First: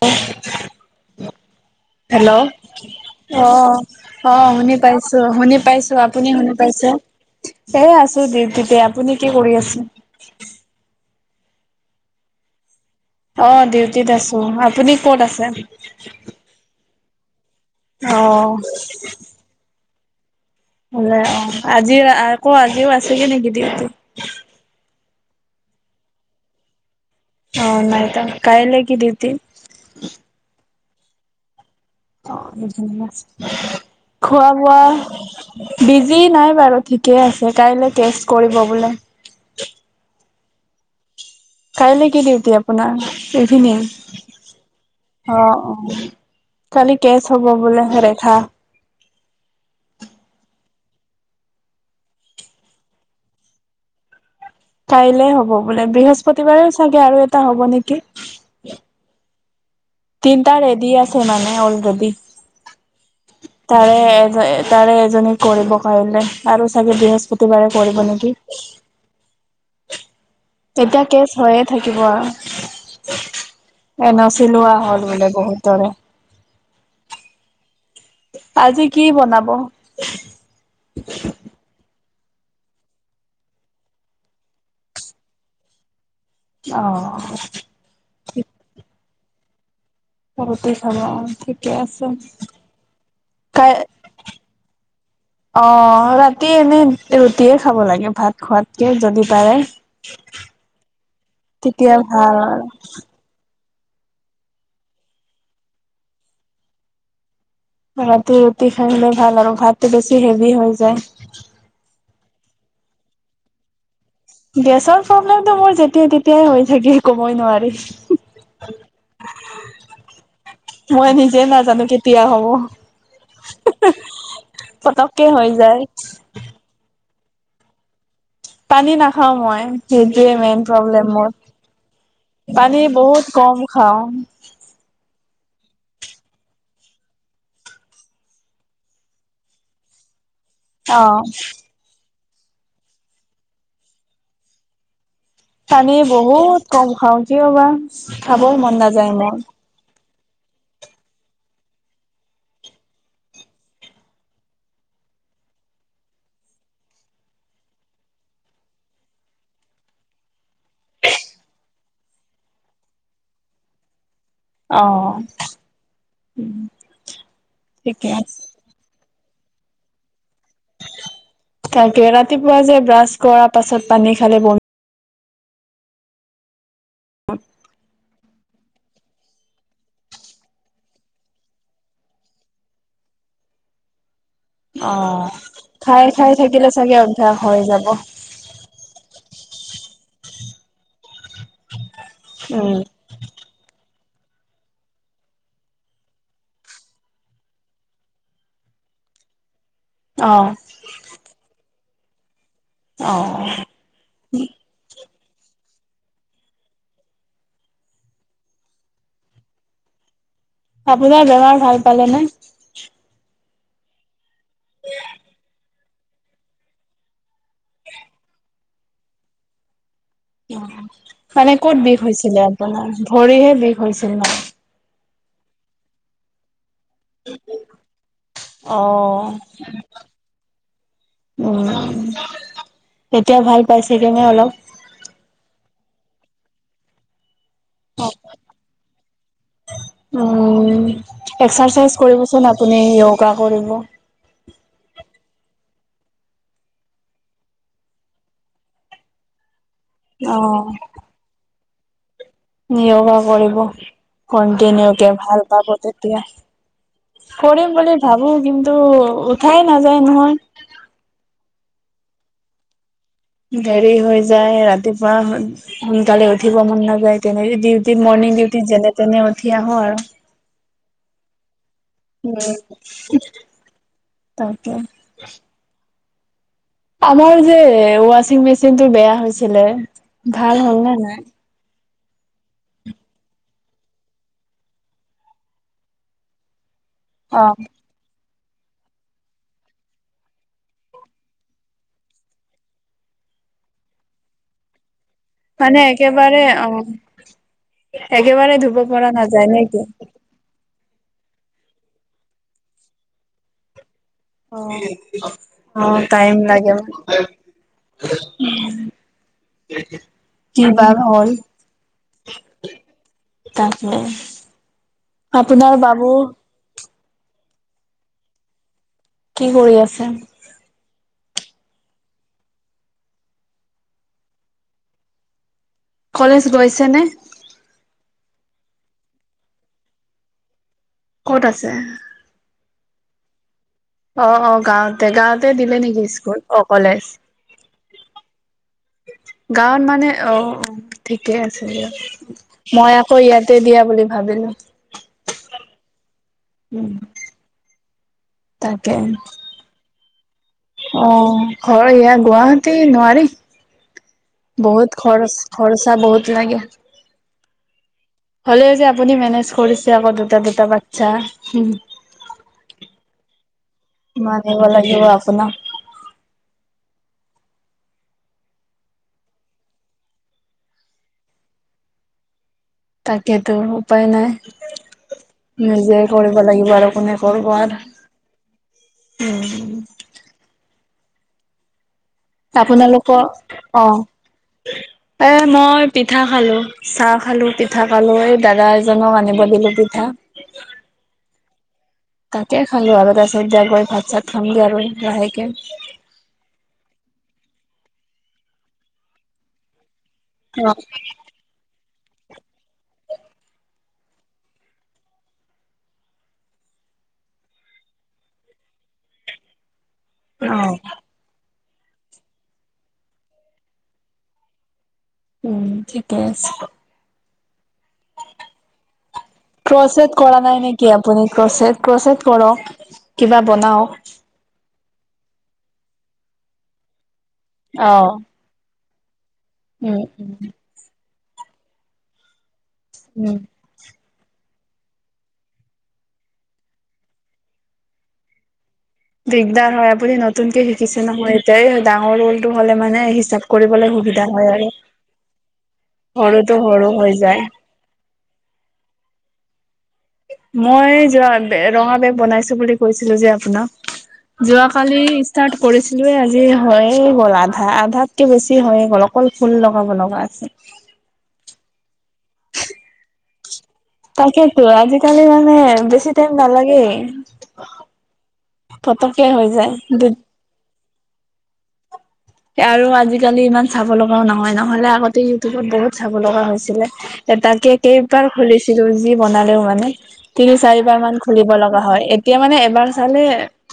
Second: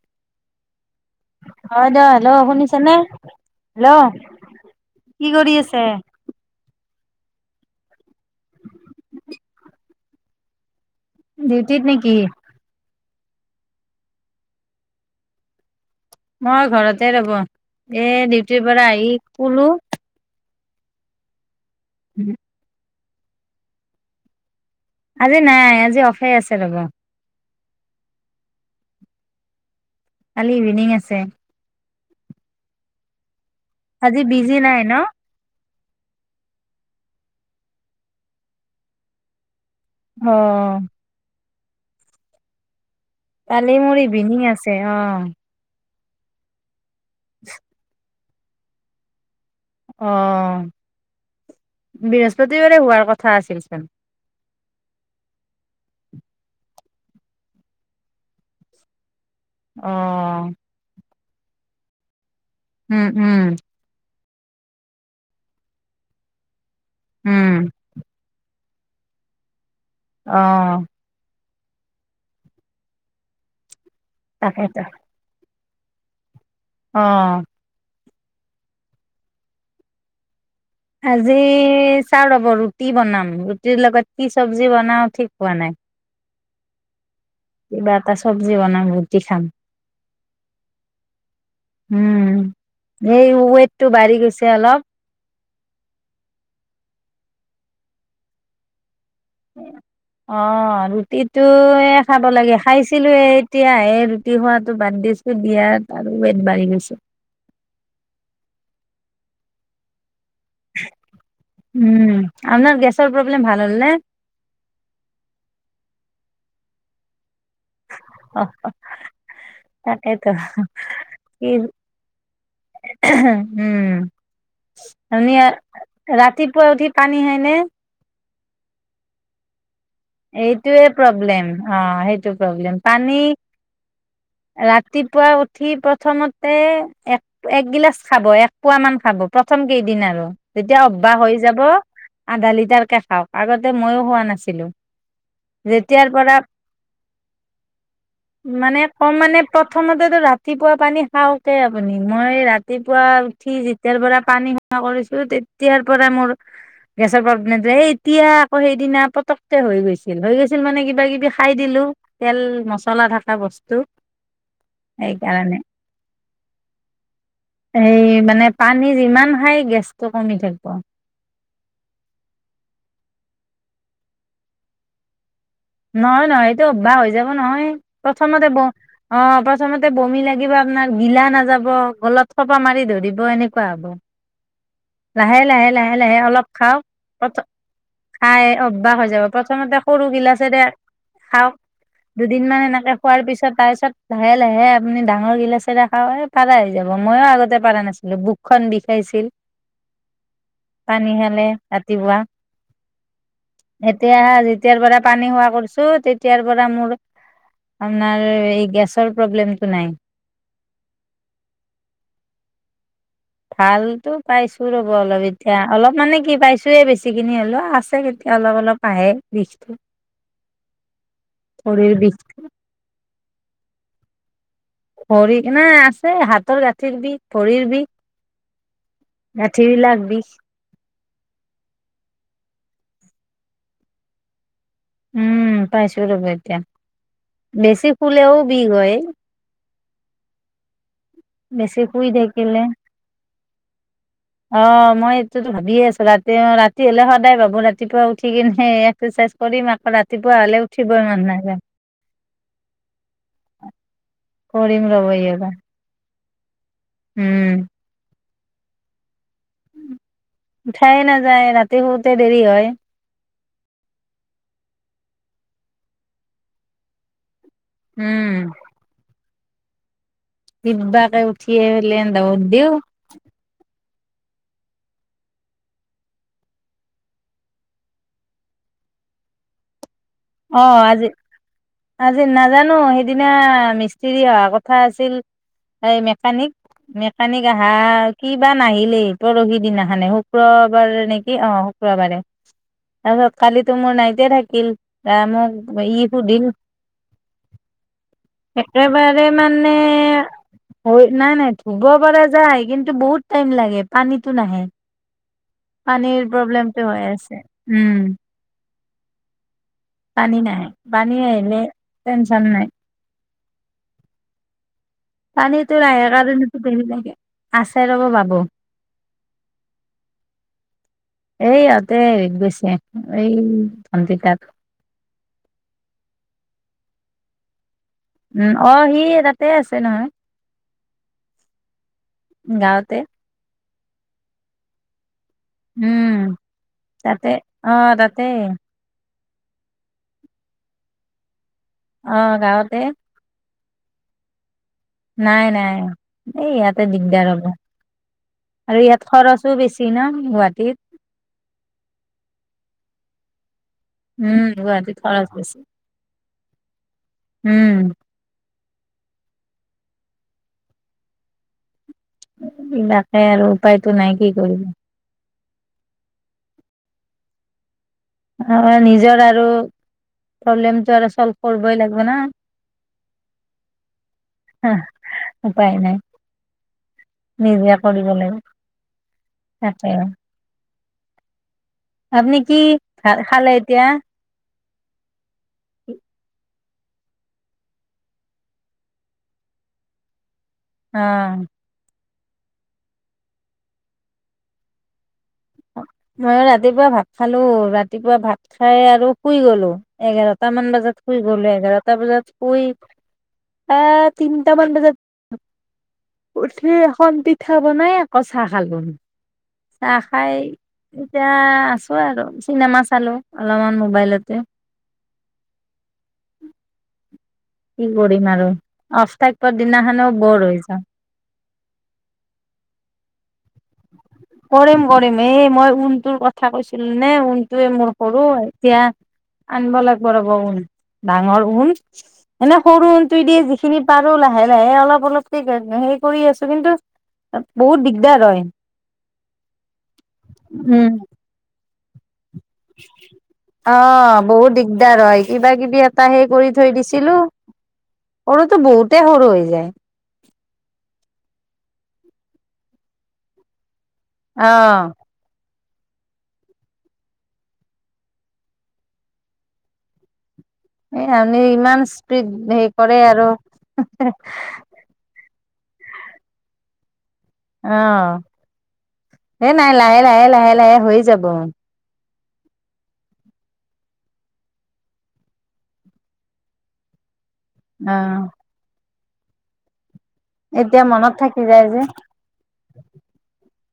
অ' হয় দে হেল্ল' শুনিছেনে আহ হেল্ল' আহ শুনি পাইছো কি কৰি শুনি আছে? পাইছো আপুনি শুনি পাইছে সেইয় আছে, দি আপুনি কি কৰি আছে। ডিউটিত নে কি? অ ডিউটিত আছো আপুনি ক'ত আছে মই ঘৰতে ৰব এ অ ডিউটিৰ পৰা আহি কলো হ অ' আজি ক আজিও আ চহেনাগ দিতি, আজি নাই আজি অফে আছে ৰবা অনাইতা কাইলোগ দিতিন, কলিবি নি ছে অ' ধন আজি বিজি নাই ন বিজি নাই বাৰু ঠিকে আছে কাইলে কেচ কৰিব বোলে অ' কাইলৈ কি দিউটি আপোনাৰ কালি ইভিনিং ইভিনিং আছে অ' খালি কেচ হব বোলে ঘৰে অহ বৃহস্পতিবাৰে হোৱাৰ কথা আছিলচোন কাইলে হ'ব বোলে বৃহস্পতিবাৰে চাগে আৰু এটা হ'ব নেকি অ' তিনতা ৰোগি আছে, নানে অলৰেদি উম উম।। তাৰে এজনী কৰিব পাৰিলে আৰু, চাগে উম। বৃহস্পতিবাৰে কৰিব নেকি আহ এতিয়া কেচ হৈয়ে থাকিব আৰু এ ন চিলোৱা তাকেতো হ'ল বোলে বহুত তৰে অ আজি কি বনাব আজি চাও ৰ'ব ৰুটি বনাম ৰুটিৰ লগত কি চবজি বনাও ঠিক হোৱা নাই অ' কিবা এটা চব্জি বনাব বুজ দেখাম, বতি চাল ঠিকে আছে উম এই কাই, ৱেইটটো বাঢ়ি গৈছে অলপ অ' ৰাতি এনে ৰুটিয়ে খাব লাগে ভাত খোৱাতকে যদি পাৰে অ' তেতিয়া ৰুটিটোয়ে খাব ভাল লাগে আৰু খাইছিলো এই এতিয়াহে ৰুটি খোৱাটো বাদ দিছো। ওৱেট আৰু বাঢ়ি গৈছে। ৰাতি ৰুটি খাই ল'লে ভাল, আৰু ভাতটো বেছি, হেভি হৈ যায়। উম আপোনাৰ গেছৰ প্ৰব্লেম ভাল হ'লনে? গেছৰ প্ৰব্লেমটো মোৰ যেতিয়াই-তেতিয়াই হৈ থাকে, ক'বই নোৱাৰি। হ হ তাকেইেতো মই নিজে কি, নাজানো কেতিয়া হ'ব উম! পতককে আমি হৈ যায়। ৰাতিপুৱা উঠি পানী হয়নে? পানী নাখাও মই। সেইটোৱে মেইন এইটোৱে মোৰ। প্ৰব্লেম, অ' সেইটো প্ৰব্লেম, পানী বহুত কম খাওঁ ৰাতিপুৱা উ- সি প্ৰথমতে এক একগিলাচ খাব, এক পোৱামান খাব প্ৰথম কেইদিন আৰু। যেতিয়া অ অভ্যাস হৈ যাব। আধা লিটাৰকে খাওক, আগতে ময়ো খোৱা নাছিলোঁ। পানী বহুত কম খাওঁ। কিয় বা খাবও মন মানে নাযায় কম মোৰ? মানে প্ৰথমতেতো ৰাতিপুৱা পানী খাওঁক হে আপুনি। মই ৰাতিপুৱা উঠি যেতিয়াৰ পৰা পানী খোৱা কৰিছোঁ, তেতিয়াৰ পৰা মোৰ গেছৰ প্ৰব্লেমটো এতিয়া আকৌ সেইদিনা পতক হৈ গৈছিল হৈ গৈছিল মানে কিবা কিবি খাই দিলো, তেল মাচালা থাকা বস্তু। অ সেইকাৰণে। এই ঠিকে আছে। মানে পানীৰ ইমান! সেই গেছটো কমি থাকিব তাকে ৰাতিপুৱা যে ব্ৰাছ! কৰাৰ পাছত পানী খালে বমি নহয়-নহয়। এ অভ্যাস হৈ যাব নহয়। প্ৰথমতে ব অ' প্ৰথমতে বমি লাগিব, আপোনাক গিলা নাযাব, গলত খোপা মাৰি ধৰিব, এনেকুৱা হ'ব। অ লাহে লাহে লাহে খাই লাহে খাই অলপ থাকিলে খাওঁক। চাগে অভ্যাস তাপছত হৈ যাব। খাই অভ্যাস হৈ যাব প্ৰথমতে সৰু গিলাচেৰে খাওঁক। দুদিনমান উম এনেকে খোৱাৰ পিছত, তাৰ পিছত। লাহে লাহে আপুনি ডাঙৰ গিলাচ এটা খাওক পাৰা হৈ যাব। ময়ো আগতে পাৰা নাছিলোঁ, বুকখন বিষাইছিল। অ অ পানী খালে? ৰাতিপুৱা এতিয়া যেতিয়াৰ পৰা পানী খোৱা কৰিছোঁ তেতিয়াৰ পৰা মোৰ আপোনাৰ গেছৰ প্ৰব্লেমটো নাই। আপোনাৰ বেমাৰ ভাল পালে নে? ভালতো পাইছোঁ ৰ'ব, অলপ এতিয়া অলপ মানে কি? পাইছোঁয়ে বেছি। কিনি অলে আছে কেতিয়া অলপ-অলপ। আহে বিষটো মানে ক'ত ভৰিৰ বিষ হৈছিলে বিষটো আপোনাৰ? ভৰিহে বিষ হৈছিল না ভৰি না আছে হাতৰ গাঁঠিৰ বিষ ভৰিৰ বিষ। অ'। ৰাতি লে বিষ, অ এতিয়া ভাল পাইছেগে নে অলপ। উম পাইছো ৰবা এতিয়া বেছি শুলেও বিষ হয়। উম বেছি এক্সাৰচাইজ শুই কৰিবচোন থাকিলে আপুনি ইয়গা। কৰিব। অ মই এইটোতো ভাবিয়ে আছো ৰাতি অ ৰাতি হলে সদায় ভাবো ৰাতিপুৱা উঠি কিনে এক্সাৰচাইজ কৰিম ৰাতিপুৱা হ'লে অ' উঠিব মন নাযায়। [unintelligible] কৰিব কৰিম কন্টিনিউ ৰ'ব কে ভাল য়োগা পাব। তিয়া, উম কৰিম বুলি ভাবো। কিন্তু উঠাই নাযায় নহয় উঠাই নাযায় ৰাতি শুতে দেৰি হয় দেৰি হৈ যায় ৰাতিপুৱা সোনকালে উঠিব মন নাযায় তেনেকে ডিউটি মৰ্নিং ডিউটি যেনে তেনে উঠি আহো আৰু কিবাকে উঠিয়ে উম। [unintelligible] তাকে আমাৰ যে ৱাচিং মেচিনটো বেয়া হৈছিলে ভাল অ হ'ল নে আজি নাই? আজি না জানো সেইদিনা মিস্ত্ৰী অহা কথা আছিল এই মেকানিক অ মেকানিক আহা কিবা নাহিলেই পৰহি দিনাখনে শুক্ৰবাৰে নেকি অ শুক্ৰবাৰে তাৰপিছত কালিতো মোৰ নাইতে থাকিল মোক মানে ই একেবাৰে সুধিল অ একেবাৰে ধুব পৰা নাযায় নেকি হয় নাই নাই ধুব পৰাাৰ যায় কিন্তু বহুত টাইম লাগে পানীতো অ নাহে অ পানীৰ টাইম লাগে অ প্ৰব্লেমটো হৈ আছে উম পানী নাহে পানী হ'ল আহিলে টেনচন নাই তাৰপ পানীটো [unintelligible] আছে ৰ'ব বাবু কি কৰি আছে এই ইহঁতে হেৰিত গৈছে এই ভণ্টিৰ তাত কলেজ গৈছে নে? উম, অ, সি তাতে আছে নহয়। ক'ত আছে। তে অ- অ, গাৱতে - গাৱত তে দিলে নেকি উম স্কুল অ' কলেজ তাতে অ, তাতেই গাৱত মানে অ, ঠিকে আছে। অ গাঁৱতে মই আকৌ ইয়াত দিয়া বুলি ভাবিলোঁ। নাই নাই, এই ইয়াতে উম দিগদাৰ হ'ব। আৰু তাকে, ইয়াত খৰচো বেছি ন গুৱাহাটীত অ' ঘৰ এয়া গুৱাহাটী নোৱাৰি। উম গুৱাহাটীত বহুত খৰচ, বেছি খৰচা বহুত [unintelligible] উম' হলেওঁ যে আপুনি মেনেজ কৰিছে আকৌ দুটা দুটা বাচ্ছা। তাকে আৰু উপায়তো নাই কি মানিব কৰিম লাগিব আপোনাক আমাৰ নিজৰ আৰু প্ৰব্লেমটো আৰু চল্ভ কৰিবই লাগিব না। তাকেতো উপায় নাই উপায় নাই নিজে কৰিব লাগিব আৰু কোনে কৰিব নিজে আৰু কৰিব লাগিব উম, তাকে আপুনি কি খা আপোনালোকৰ খালে এতিয়া। অ এ মই পিঠা খালো। চাহ খালো পিঠা খালো, এই দাদা এজনক আনিব দিলো পিঠা। অ', তাকে খালো আৰু তাৰপিছত এতিয়া গৈ ভাত চাত খামগে আৰু লাহেকে। মই ৰাতিপুৱা ভাত খালো, ৰাতিপুৱা ভাত খাই আৰু শুই গলো। এঘাৰটা মান বজাত শুই গ'লো, এঘাৰটা সাতটা বজাতই আহ তিনটামান বজাত উঠি এখন পিঠা বনাই আকৌ চাহ খালোন। চাহ খাই। অ অ এতিয়া আছো আৰু চিনেমা চালো অলপমান মোবাইলতে। উম, ঠিকে আছে। কি কৰিম আৰু অফ থাকিবৰ দিনাখনেও ক্ৰছেট কৰা বৰ হৈ নাই যাওঁ নেকি আপুনি, ক্ৰছেট কৰক। কিবা বনাৱক। কৰিম কৰিম এই মই ঊলটোৰ কথা কৈছিলো নে ঊল। সেইটোয়ে মোৰ অ', সৰু এতিয়া আনিব উম, লাগব ৰব উম, ডাঙৰ ওম সৰু উইন টো উম। যিখিনিত পাৰো লাহে লাহে অলপ অলপক হেৰি কৰি আছো কিন্তু বহুত দিগদাৰ হয় দিগদাৰ হয় আপুনি নতুনকে উম। শিকিছে নহয় এতিয়াই ডাঙৰল অ বহুত আৰু দিগদাৰ হয় কিবা কিবি এটা হে কৰি সৰুটো থৈ সৰু হৈ দিছিলো যায়। সৰুটো বহুতেই সৰু হৈ যায় মই যোৱা ৰঙা বেগ বনাইছো বুলি কৈছিলো যে আপোনাক অ যোৱাকালি ষ্টাৰ্ট কৰিছিলোে আজি হৈয়ে গ'ল আধা আধাতকে বেছি হৈয়ে গ'ল অকল ফুল লগাব লগা আছে এ আপনি ইমান স্পীড হে কৰে আৰু তাকেইেতো আজিকালি সেয়া ই বেছি টাইম নালাগেই অ পতককে হৈ সেই নাই লাহে যায় লাহে লাহে লাহে হৈ যাব আৰু আজিকালি ইমান চাব লগাও নহয় নহলে আগতে ইউটিউবত বহুত চাব লগা হৈছিলে এ তাকে কেইবাৰ খুলিছিলো বনালেও মানে তিনি এতিয়া চাৰিবাৰ মনত মান থাকি খুলিব যায় লগা যে হয় এতিয়া মানে এবাৰ চালে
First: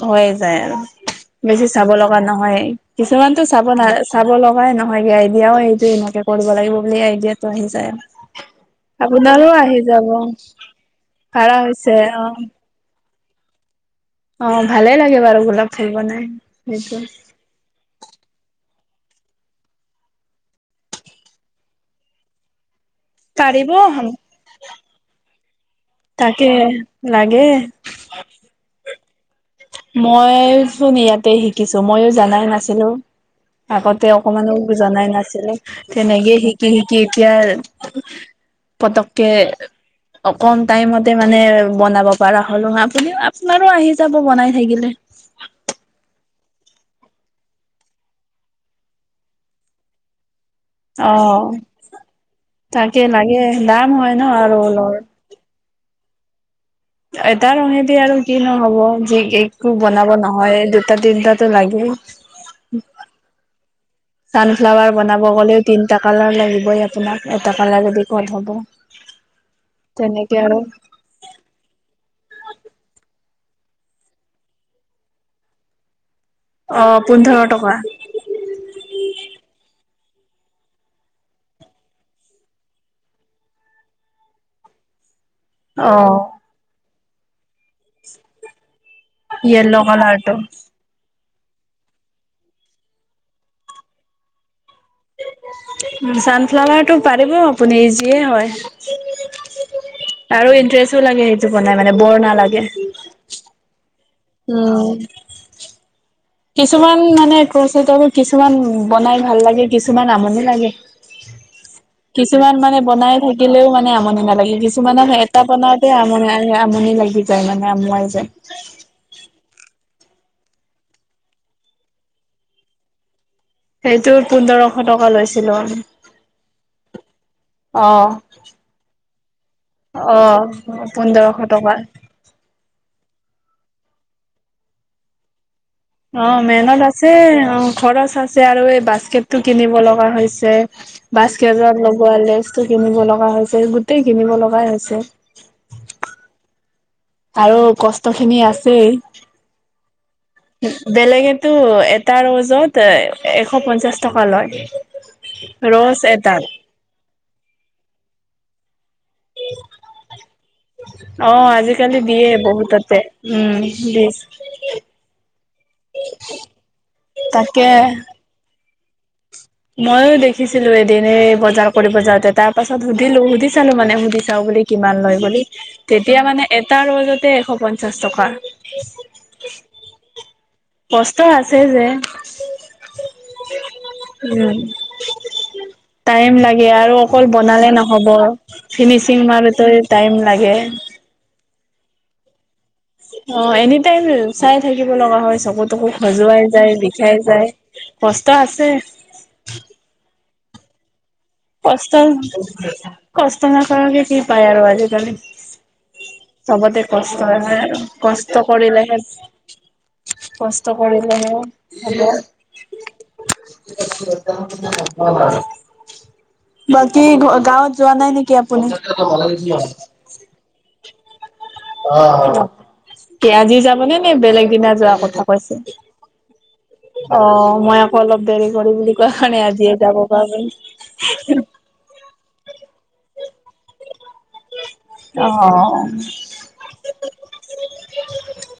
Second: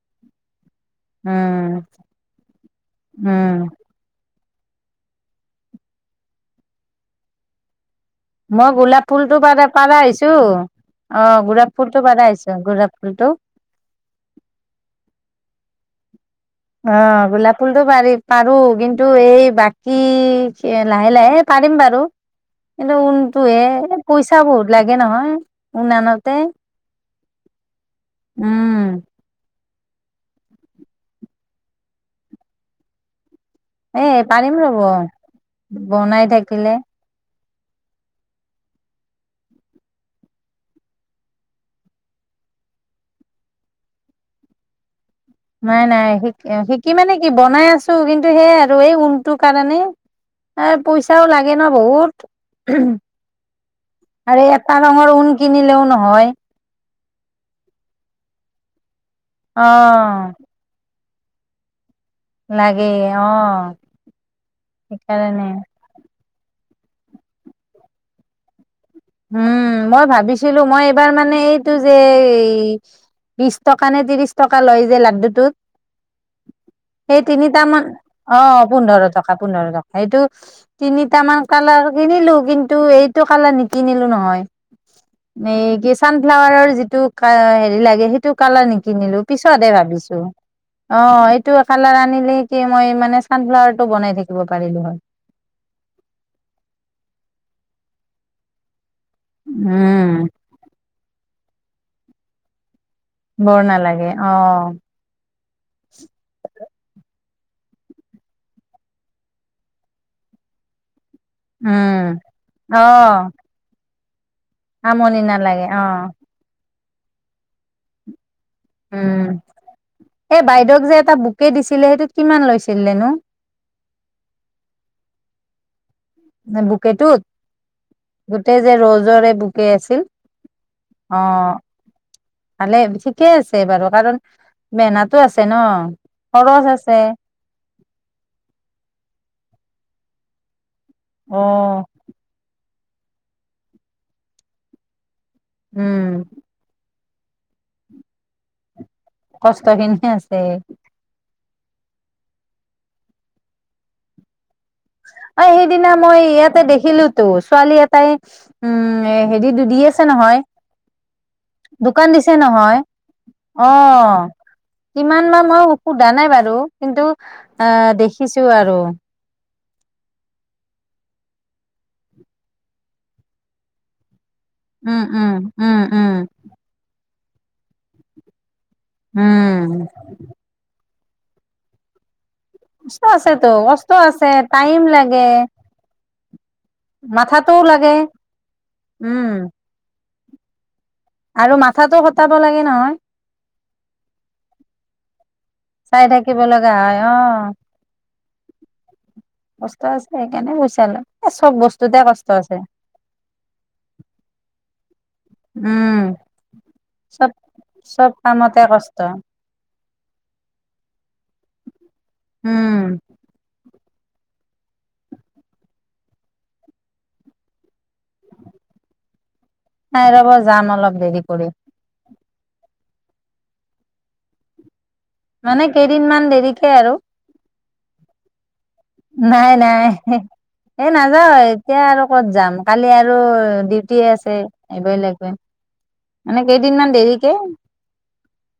হৈয়ে যায় আৰু বেছি উম চাব লগা নহয় কিছুমান চাব উম, ন চাব লগ হয় নহয়গে আইডিয়াও এইটো এনেকে কৰিব লাগিব বুলি আইডিয়াটো আহি যায় মই গোলাপ ফুল টো আপোনাৰো প আহি পাৰা যাব হৈছো অ ভাড়া গোলাপ হৈছে ফুলতটো পাৰা অ। হৈছো গোলাফুল কিন্তু অ ভালে লাগে বাৰু গোলাপ খাল বনাই অ সেইটো গোলাপ ফুলতটো পাৰি পাৰো কিন্তু টো এই বাকী লাহে লাহে পাৰিম বাৰু কিন্তু ঊনটোহে পাৰিব পইচা বহুত লাগে নহয় উনানতে তাকে লাগে উম মই চোন ইয়াতে শিকিছো মইয়ো জানাই নাছিলো এ আগতে অকমানো পাৰিম ৰ'ব জনাই নাছিলো বনাই তেনেকে শিকি থাকিলে। শিকি এতিয়া পতকে অকণ টাইমতে মানে বনাব পৰা হলো আপুনি আপোনাৰো আহি যাব বনাই থেইগিলে। নাই, নাই, শিক- শিকি মানে কি বনাই আছো, কিন্তু সেইয়ে আৰু এই ঊণটো কাৰণে। এ অ পইচাও লাগে ন বহুত, তাকে লাগে দাম হয় ন আৰু এটা ঊলৰ ৰঙৰ ঊণ কিনিলেও নহয়। এটা ৰঙেদি আৰু কিনো হ'ব। এ কেকটৌ বনাব অ'। নহয়। এটা তিনিটাতে লাগে। লাগে অ'। ছানফ্লাৱাৰ বনাব সেইকাৰণে গ'লেও তিনটা কালাৰ লাগি আপোনাক এটা কালাৰেদি ক'ত হ'ব। উম, মই তেনেকে আৰু ভাবিছিলো মই এইবাৰ মানে এইটো যে। বিশ টকা নে ত্ৰিশ টকা লয় যে লাড্ডুটোত। অ সেই পোন্ধৰ টকা তিনিটামান অ', পোন্ধৰ টকা, পোন্ধৰ টকা সেইটো তিনিটামান কালাৰ কিনিলো কিন্তু এইটো কালাৰ ন কিনিলো নহয়। মে অ কি চানফ্লাৱাৰৰ যিটো। কা হেৰি লাগে সেইটো কালাৰ নেক কিনিলো পিছতে য়েল্ল' ভাবিছো কালাৰটো অ',। টো কালাৰ আনিলে কি মই মানে চানফ্লাৱাৰ টো বনাই থাকিব পাৰিলো হয়। ছানফ্লাৱাৰটো পাৰিব আপুনি ইজিয়ে হয়। উম আৰু ইন্টাৰেষ্টো লাগে স টো বনাই মানে বৰ নালাগে। বৰ নালাগে। অ'। উম কিছুমান মানে ক্যাচত কিছুমান বনাই ভাল লাগে, কিছুমান আমনি লাগে। উম কিছুমান মানে বনাই অ' থাকিলেও মানে আমনি নালাগে কিছুমানৰ আমনি এটা নালাগে বনাওঁতে অ' আমনি আমনি লাগি যায় মানে আমুৱাই যায়। উম। এ বাইদেউক যে এটা বুকে দিছিলে, সেইটোত কিমান লৈছিলে নো? সেইটো পোন্ধৰশ টকা লৈছিলো আমি। বকেটোত অ গোটেই যে ৰজৰে বকে আছিল। অ পোন্ধৰশ অ', টকা ভালে। ঠিকে আছে বাৰু কাৰণ বেনাতো আছে ন। অ', মেহনত আছে। অ', খৰচ আছে আৰু এই বাস্কেটটো কিনিব ল। কোৱা হৈছে। বাস্কেটত অ' লগোৱা [unintelligible] কিনিব লগা হৈছে, গোটেই কিনিব লগাই হৈছে। উম। আৰু কষ্ট খিনি আছেই। কষ্টখিনি আছেই। টো' এটা ৰ'জত এশ পঞ্চাছ টকা লয়। অ' সেইদিনা ৰ'জ মই এটাত ইয়াতে দেখিলো। টো ছোৱালী এটাই উম হেৰিটো দি আছে নহয়, অ আজিকালি দোকান দিয়ে দিছে নহয়। বহুততে উম দিছ অ' কিমান বা মই সোধা নাই বাৰু? কিন্তু এ দেখিছো আৰু। মইও দেখিছিলো এদিন বজাৰ কৰিব যাওতে তাৰ পাছত সুধিলো সুধি চালো মানে সুধি [unintelligible] বুলি কিমান উম, লয় উম, বুলি, উম, উম, তেতিয়া মানে এটা ৰ'জত তে এশ পঞ্চাছ টকা। উম। কষ্টও আছে যে। কষ্ট আছেত কষ্ট আছ ছে উম টাইম লাগে টাইম লাগে। আৰু অকল মাথাটোও বনালে লাগে নহ'ব ফিনিচিং উম, মাৰোতে টাইম লাগে। আৰু মাথাতো খটাব লাগে নহয়। অ এনি টাইম চাই থাকিব লগা হৈছে। চকু তকু চাই থাকিব খজুৱাই লগা যায় হয় বিষাই যায় অ', কষ্ট আছে। এনে পইছা ওলাই। কষ্ট কষ্ট নকৰাকে কি পায় আৰু আজিকালি। উম। চবতে কষ্ট চব আ চব কষ্ট কামতে কৰিলেহে কষ্ট কষ্ট কৰিলেহে হ'ব। উম, বাকী গাঁৱত যোৱা নাই নেকি আপুনি? নাই ৰব যাম অলপ দেৰি কৰি। অ কি আজি যাবনে নে বেলেগ দিনা যোৱা কথা কৈছে? মানে কেইদিন মান দেৰি অ' মই [unintelligible] কোৱা কাৰণে নাই আজিয়ে নাই, যাব পাৰোঁ। এই নাযাও এতিয়া আৰু ক'ত যাম। কালি আৰু ডিউটি আছে এইবাৰ অ মানে কেইদিনমান দেৰিকে